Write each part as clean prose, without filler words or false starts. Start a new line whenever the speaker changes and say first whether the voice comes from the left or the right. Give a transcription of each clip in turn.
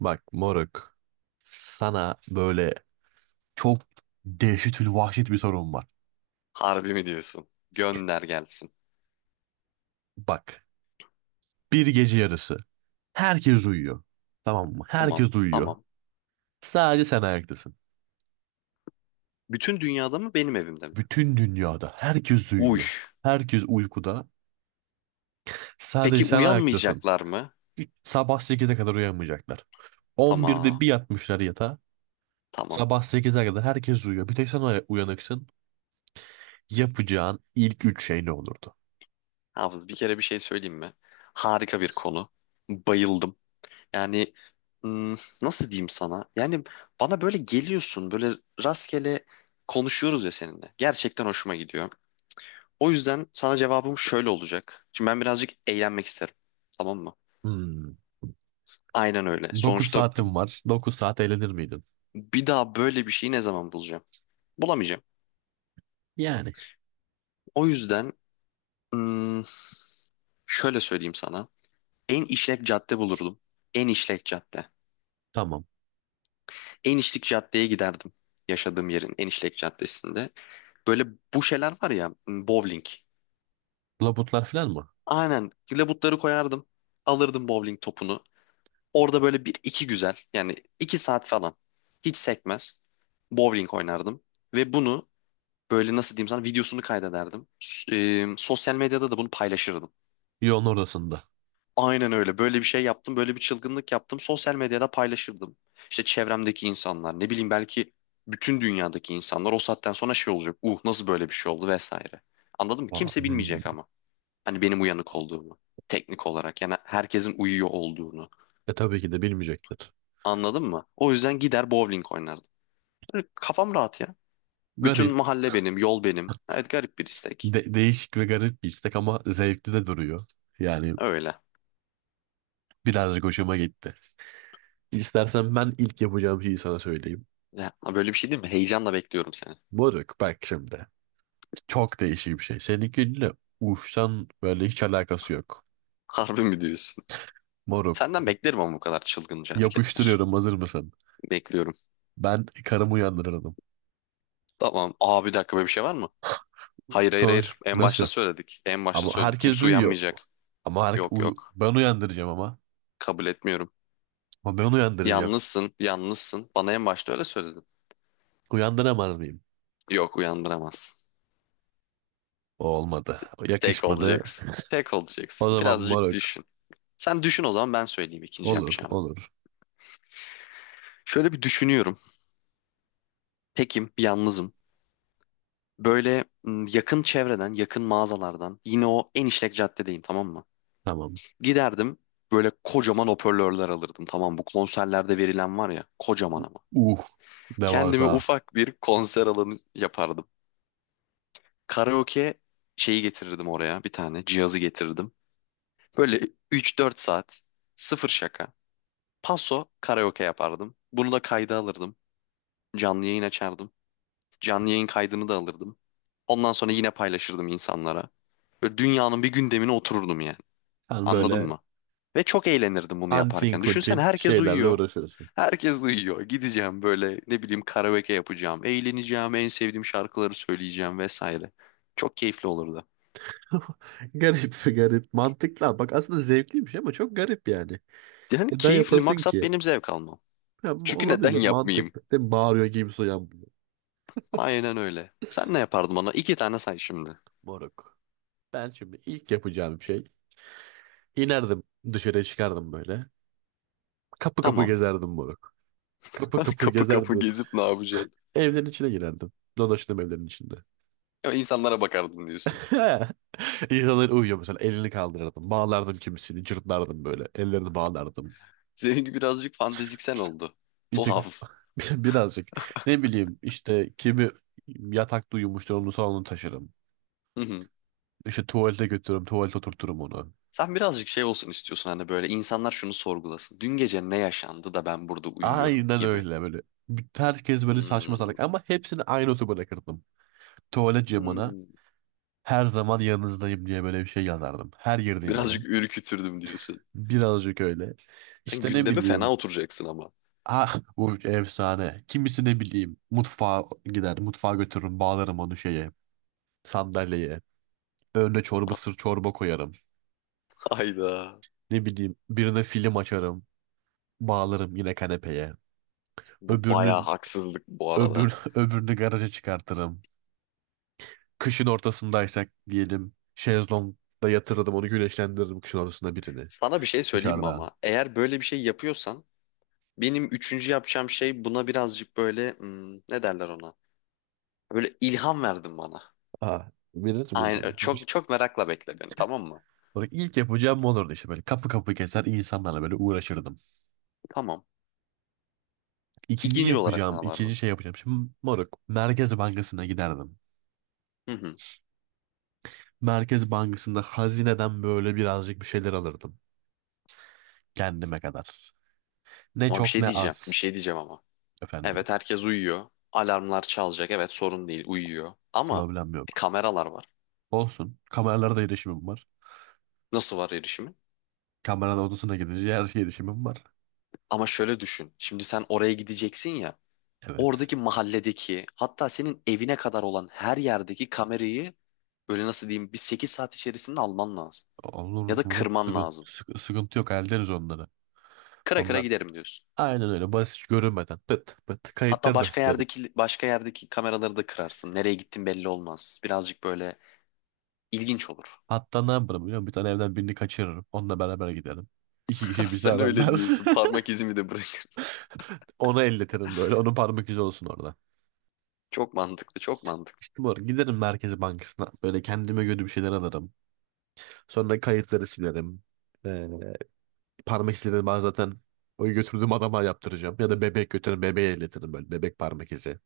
right: Bak moruk, sana böyle çok dehşetül vahşet bir sorun var.
left: Harbi mi diyorsun? Gönder gelsin.
right: Bak, bir gece yarısı herkes uyuyor. Tamam mı?
left: Tamam,
right: Herkes uyuyor.
left: tamam.
right: Sadece sen ayaktasın.
left: Bütün dünyada mı benim evimde mi?
right: Bütün dünyada herkes
left: Uy.
right: uyuyor. Herkes uykuda. Sadece
left: Peki
right: sen ayaktasın.
left: uyanmayacaklar mı?
right: Sabah 8'e kadar uyanmayacaklar. 11'de bir
left: Tamam,
right: yatmışlar yatağa.
left: tamam.
right: Sabah 8'e kadar herkes uyuyor. Bir tek sen uyanıksın. Yapacağın ilk üç şey ne olurdu?
left: Abi bir kere bir şey söyleyeyim mi? Harika bir konu. Bayıldım. Yani hmm, nasıl diyeyim sana? Yani bana böyle geliyorsun, böyle rastgele konuşuyoruz ya seninle. Gerçekten hoşuma gidiyor. O yüzden sana cevabım şöyle olacak. Şimdi ben birazcık eğlenmek isterim. Tamam mı?
right: Hmm.
left: Aynen öyle.
right: 9
left: Sonuçta
right: saatin var. 9 saat eğlenir miydin?
left: bir daha böyle bir şeyi ne zaman bulacağım? Bulamayacağım.
right: Yani
left: O yüzden hmm, şöyle söyleyeyim sana. En işlek cadde bulurdum. En işlek cadde.
right: tamam.
left: En işlek caddeye giderdim. Yaşadığım yerin en işlek caddesinde. Böyle bu şeyler var ya bowling.
right: Labutlar falan mı?
left: Aynen labutları koyardım. Alırdım bowling topunu. Orada böyle bir iki güzel yani iki saat falan hiç sekmez bowling oynardım. Ve bunu böyle nasıl diyeyim sana videosunu kaydederdim. Sosyal medyada da bunu paylaşırdım.
right: Yoğun ortasında.
left: Aynen öyle. Böyle bir şey yaptım, böyle bir çılgınlık yaptım. Sosyal medyada paylaşırdım. İşte çevremdeki insanlar, ne bileyim belki bütün dünyadaki insanlar o saatten sonra şey olacak. Nasıl böyle bir şey oldu vesaire. Anladın mı?
right: Aa,
left: Kimse
right: hmm.
left: bilmeyecek ama. Hani benim uyanık olduğumu. Teknik olarak yani herkesin uyuyor olduğunu.
right: E tabii ki de bilmeyecektir.
left: Anladın mı? O yüzden gider bowling oynardım. Böyle kafam rahat ya. Bütün
right: Garip.
left: mahalle benim, yol benim. Evet garip bir istek.
right: Değişik ve garip bir istek ama zevkli de duruyor. Yani
left: Öyle.
right: birazcık hoşuma gitti. İstersen ben ilk yapacağım şeyi sana söyleyeyim.
left: Ya, böyle bir şey değil mi? Heyecanla bekliyorum seni.
right: Moruk, bak şimdi. Çok değişik bir şey. Seninkiyle uçtan böyle hiç alakası yok.
left: Harbi mi diyorsun?
right: Moruk,
left: Senden beklerim ama bu kadar çılgınca hareketler.
right: yapıştırıyorum, hazır mısın?
left: Bekliyorum.
right: Ben karımı uyandırırdım.
left: Tamam. Aa bir dakika böyle bir şey var mı? Hayır hayır
right: Sonuç
left: hayır. En başta
right: nasıl?
left: söyledik. En başta
right: Ama
left: söyledik.
right: herkes
left: Kimse
right: duyuyor.
left: uyanmayacak.
right: Ama
left: Yok yok.
right: ben uyandıracağım ama.
left: Kabul etmiyorum.
right: Ama ben uyandıracağım.
left: Yalnızsın. Yalnızsın. Bana en başta öyle söyledin.
right: Uyandıramaz mıyım?
left: Yok uyandıramazsın.
right: O olmadı. O
left: Tek
right: yakışmadı.
left: olacaksın. Tek
right: O
left: olacaksın.
right: zaman
left: Birazcık
right: moruk.
left: düşün. Sen düşün o zaman ben söyleyeyim ikinci
right: Olur,
left: yapacağımı.
right: olur.
left: Şöyle bir düşünüyorum. Tekim, yalnızım. Böyle yakın çevreden, yakın mağazalardan. Yine o en işlek caddedeyim tamam mı?
right: Tamam.
left: Giderdim böyle kocaman hoparlörler alırdım. Tamam mı? Bu konserlerde verilen var ya kocaman ama.
right: Uh,
left: Kendime
right: Devasa.
left: ufak bir konser alanı yapardım. Karaoke şeyi getirirdim oraya bir tane cihazı getirirdim. Böyle üç dört saat sıfır şaka. Paso karaoke yapardım. Bunu da kayda alırdım. Canlı yayın açardım. Canlı yayın kaydını da alırdım. Ondan sonra yine paylaşırdım insanlara. Böyle dünyanın bir gündemine otururdum yani.
right: Sen
left: Anladın
right: böyle
left: mı? Ve çok eğlenirdim bunu
right: antin
left: yaparken. Düşünsen
right: kuntin
left: herkes
right: şeylerle
left: uyuyor.
right: uğraşıyorsun.
left: Herkes uyuyor. Gideceğim böyle ne bileyim karaoke yapacağım. Eğleneceğim. En sevdiğim şarkıları söyleyeceğim vesaire. Çok keyifli olurdu.
right: Garip, garip. Mantıklı. Bak, aslında zevkliymiş ama çok garip yani.
left: Yani
right: Neden
left: keyifli
right: yapasın
left: maksat
right: ki?
left: benim zevk almam.
right: Ya,
left: Çünkü neden
right: olabilir,
left: yapmayayım?
right: mantıklı. Değil mi? Bağırıyor gibi soyan bunu.
left: Aynen öyle. Sen ne yapardın bana? İki tane say şimdi.
right: Moruk. Ben şimdi ilk yapacağım şey. İnerdim dışarıya, çıkardım böyle. Kapı kapı
left: Tamam.
right: gezerdim moruk. Kapı kapı
left: Kapı kapı
right: gezerdim.
left: gezip ne yapacaksın?
right: Evlerin içine girerdim. Dolaştım evlerin içinde.
left: Ya insanlara bakardın diyorsun.
right: İnsanlar uyuyor mesela. Elini kaldırırdım. Bağlardım kimisini. Cırtlardım böyle. Ellerini bağlardım.
left: Seninki birazcık fanteziksel oldu.
right: Bir tek
left: Tuhaf.
right: birazcık. Ne bileyim işte, kimi yatakta uyumuştur onu salona taşırım.
left: Hı hı.
right: İşte tuvalete götürürüm. Tuvalete oturturum onu.
left: Sen birazcık şey olsun istiyorsun hani böyle insanlar şunu sorgulasın. Dün gece ne yaşandı da ben burada uyuyorum
right: Aynen
left: gibi.
right: öyle böyle. Herkes böyle saçma
left: Hmm.
right: salak, ama hepsini aynı otobana bırakırdım. Tuvalet camına
left: Hmm.
right: her zaman yanınızdayım diye böyle bir şey yazardım. Her girdiğim eve.
left: Birazcık ürkütürdüm diyorsun.
right: Birazcık öyle.
left: Sen
right: İşte ne
left: gündeme fena
right: bileyim.
left: oturacaksın ama.
right: Ah, bu efsane. Kimisi ne bileyim mutfağa gider. Mutfağa götürürüm, bağlarım onu şeye, sandalyeye. Önüne çorba sır çorba koyarım.
left: Hayda.
right: Ne bileyim, birine film açarım. Bağlarım yine kanepeye.
left: Bu bayağı
right: Öbürünü
left: haksızlık bu arada.
right: öbürünü garaja çıkartırım. Kışın ortasındaysak diyelim, şezlongda yatırırdım onu, güneşlendiririm kışın ortasında birini
left: Sana bir şey söyleyeyim mi
right: dışarıda.
left: ama? Eğer böyle bir şey yapıyorsan benim üçüncü yapacağım şey buna birazcık böyle ne derler ona? Böyle ilham verdin bana.
right: Ah, birini
left: Aynen
right: mi.
left: çok çok merakla bekle beni tamam mı?
right: Sonra ilk yapacağım bu olurdu, işte böyle kapı kapı gezer, insanlarla böyle uğraşırdım.
left: Tamam.
right: İkinci
left: İkinci olarak ne
right: yapacağım, ikinci
left: yapardın?
right: şey yapacağım. Şimdi moruk, Merkez Bankası'na giderdim.
left: Hı hı.
right: Merkez Bankası'nda hazineden böyle birazcık bir şeyler alırdım. Kendime kadar. Ne
left: Ama bir
right: çok
left: şey
right: ne
left: diyeceğim. Bir
right: az.
left: şey diyeceğim ama.
right: Efendim,
left: Evet herkes uyuyor. Alarmlar çalacak. Evet sorun değil uyuyor. Ama
right: problem yok.
left: kameralar var.
right: Olsun. Kameralara da erişimim var.
left: Nasıl var erişimi?
right: Kameranın odasına gidince her şeye erişimim var.
left: Ama şöyle düşün. Şimdi sen oraya gideceksin ya.
right: Evet.
left: Oradaki mahalledeki hatta senin evine kadar olan her yerdeki kamerayı böyle nasıl diyeyim bir 8 saat içerisinde alman lazım.
right: Olur
left: Ya da
right: moruk,
left: kırman
right: sıkıntı,
left: lazım.
right: sıkı- sıkıntı yok. Hallederiz onları.
left: Kıra kıra
right: Onlar,
left: giderim diyorsun.
right: aynen öyle, basit görünmeden pıt pıt
left: Hatta
right: kayıtları da
left: başka
right: silerim.
left: yerdeki başka yerdeki kameraları da kırarsın. Nereye gittin belli olmaz. Birazcık böyle ilginç olur.
right: Hatta ne yaparım biliyor musun? Bir tane evden birini kaçırırım. Onunla beraber giderim. İki kişi bizi
left: Sen öyle
right: ararlar.
left: diyorsun. Parmak izimi de bırakırız.
right: Onu elletirim böyle. Onun parmak izi olsun orada.
left: Çok mantıklı, çok mantıklı.
right: İşte bu arada giderim Merkez Bankası'na. Böyle kendime göre bir şeyler alırım. Sonra kayıtları silerim. Ee, Parmak izleri ben zaten o götürdüğüm adama yaptıracağım. Ya da bebek götürürüm. Bebeğe elletirim böyle. Bebek parmak izi.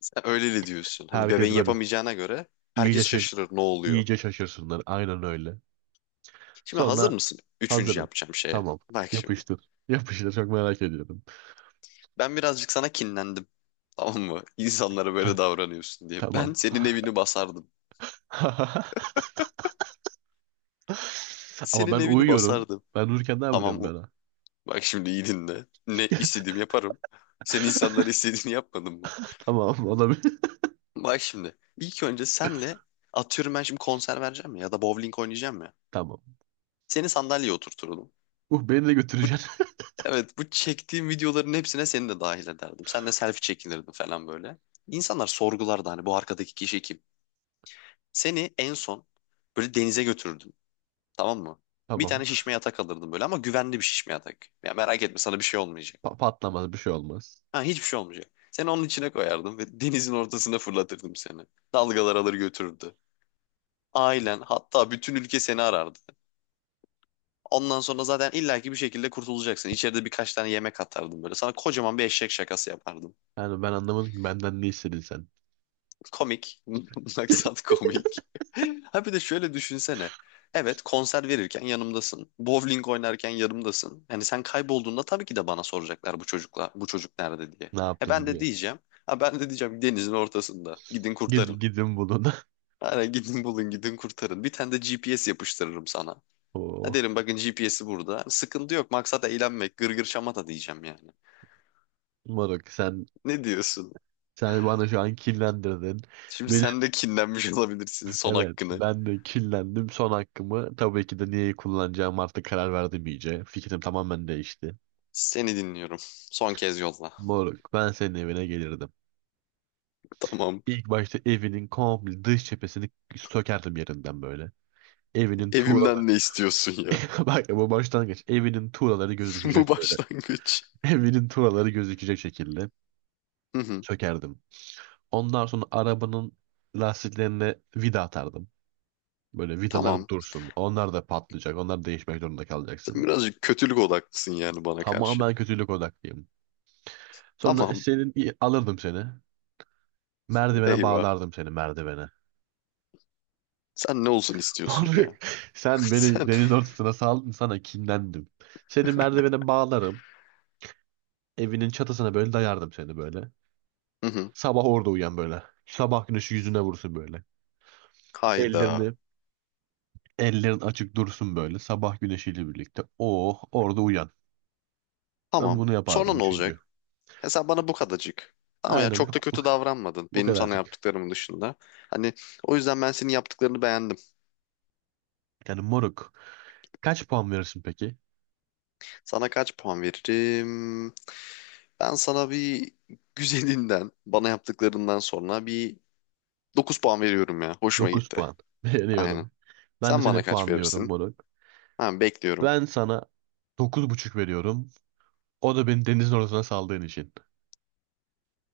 left: Sen öyle de diyorsun. Hani bebeğin
right: Herkes böyle
left: yapamayacağına göre
right: iyice,
left: herkes
right: şa-
left: şaşırır ne oluyor.
right: iyice şaşırsınlar. Aynen öyle.
left: Şimdi hazır
right: Sonra
left: mısın? Üçüncü
right: hazırım.
left: yapacağım şeye.
right: Tamam.
left: Bak şimdi.
right: Yapıştır. Yapıştır. Çok merak ediyorum.
left: Ben birazcık sana kinlendim. Tamam mı? İnsanlara böyle davranıyorsun diye.
right: Tamam.
left: Ben senin evini basardım.
right: Ama
left: Senin
right: ben
left: evini
right: uyuyorum.
left: basardım.
right: Ben uyurken ne
left: Tamam
right: yapacağım
left: mı?
right: ben? Ha?
left: Bak şimdi iyi dinle. Ne istediğim yaparım. Sen insanlara istediğini yapmadın mı?
right: Tamam, olabilir.
left: Bak şimdi. İlk önce senle atıyorum ben şimdi konser vereceğim ya ya da bowling oynayacağım ya.
right: Tamam.
left: Seni sandalyeye oturturdum.
right: Beni de
left: Bu,
right: götüreceksin.
left: evet bu çektiğim videoların hepsine seni de dahil ederdim. Senle selfie çekinirdim falan böyle. İnsanlar sorgulardı hani bu arkadaki kişi kim? Seni en son böyle denize götürürdüm, tamam mı? Bir
right: Tamam.
left: tane şişme yatak alırdım böyle ama güvenli bir şişme yatak. Ya merak etme sana bir şey olmayacak.
right: Patlamaz bir şey, olmaz.
left: Ha hiçbir şey olmayacak. Seni onun içine koyardım ve denizin ortasına fırlatırdım seni. Dalgalar alır götürürdü. Ailen hatta bütün ülke seni arardı. Ondan sonra zaten illaki bir şekilde kurtulacaksın. İçeride birkaç tane yemek atardım böyle. Sana kocaman bir eşek şakası yapardım.
right: Yani ben anlamadım ki, benden ne istedin sen?
left: Komik. Maksat komik. Ha bir de şöyle düşünsene. Evet konser verirken yanımdasın. Bowling oynarken yanımdasın. Hani sen kaybolduğunda tabii ki de bana soracaklar bu çocukla bu çocuk nerede diye.
right: Ne
left: E ben
right: yaptın
left: de
right: diye.
left: diyeceğim. Ha ben de diyeceğim denizin ortasında. Gidin
right: Gid
left: kurtarın.
right: gidin bulun.
left: Hani gidin bulun gidin kurtarın. Bir tane de GPS yapıştırırım sana. Ha
right: Oo.
left: derim bakın GPS'i burada. Sıkıntı yok maksat eğlenmek gırgır şamata diyeceğim yani.
right: Moruk, sen
left: Ne diyorsun?
right: sen bana şu an kinlendirdin.
left: Şimdi
right: Benim,
left: sen de kinlenmiş olabilirsin son
right: evet
left: hakkını.
right: ben de kinlendim. Son hakkımı tabii ki de niye kullanacağım artık, karar verdim iyice. Fikrim tamamen değişti.
left: Seni dinliyorum. Son kez yolla.
right: Moruk, ben senin evine gelirdim.
left: Tamam.
right: İlk başta evinin komple dış cephesini sökerdim yerinden böyle. Evinin tuğlaları.
left: Evimden ne istiyorsun ya?
right: Bak, bu başlangıç. Evinin tuğlaları
left: Bu
right: gözükecek böyle.
left: başlangıç.
right: Evinin tuğlaları gözükecek şekilde
left: Hı hı.
right: sökerdim. Ondan sonra arabanın lastiklerine vida atardım. Böyle vidalar
left: Tamam.
right: dursun. Onlar da patlayacak. Onlar değişmek zorunda
left: Sen
right: kalacaksın.
left: birazcık kötülük odaklısın yani bana karşı.
right: Tamamen kötülük odaklıyım. Sonra
left: Tamam.
right: alırdım seni. Merdivene
left: Eyvah.
right: bağlardım seni, merdivene.
left: Sen ne olsun istiyorsun
right: Moruk,
left: ya?
right: sen beni
left: Sen.
right: deniz ortasına saldın, sana kinlendim. Seni merdivene bağlarım. Evinin çatısına böyle dayardım seni böyle.
left: Hı hı.
right: Sabah orada uyan böyle. Sabah güneşi yüzüne vursun böyle.
left: Hayda.
right: Ellerini Ellerin açık dursun böyle sabah güneşiyle birlikte. Oh, orada uyan. Ben
left: Tamam.
right: bunu
left: Sonra
right: yapardım,
left: ne
right: üçüncü.
left: olacak? Ya sen bana bu kadarcık. Tamam ya
right: Aynen
left: çok
right: bu,
left: da
right: bu,
left: kötü davranmadın
right: bu
left: benim sana
right: kadarcık.
left: yaptıklarımın dışında. Hani o yüzden ben senin yaptıklarını beğendim.
right: Yani moruk. Kaç puan verirsin peki?
left: Sana kaç puan veririm? Ben sana bir güzelinden, bana yaptıklarından sonra bir 9 puan veriyorum ya. Hoşuma
right: Dokuz
left: gitti.
right: puan.
left: Aynen.
right: Veriyorum. Ben de
left: Sen bana
right: seni
left: kaç
right: puanlıyorum
left: verirsin?
right: moruk.
left: Tamam bekliyorum.
right: Ben sana 9,5 veriyorum. O da beni denizin ortasına saldığın için.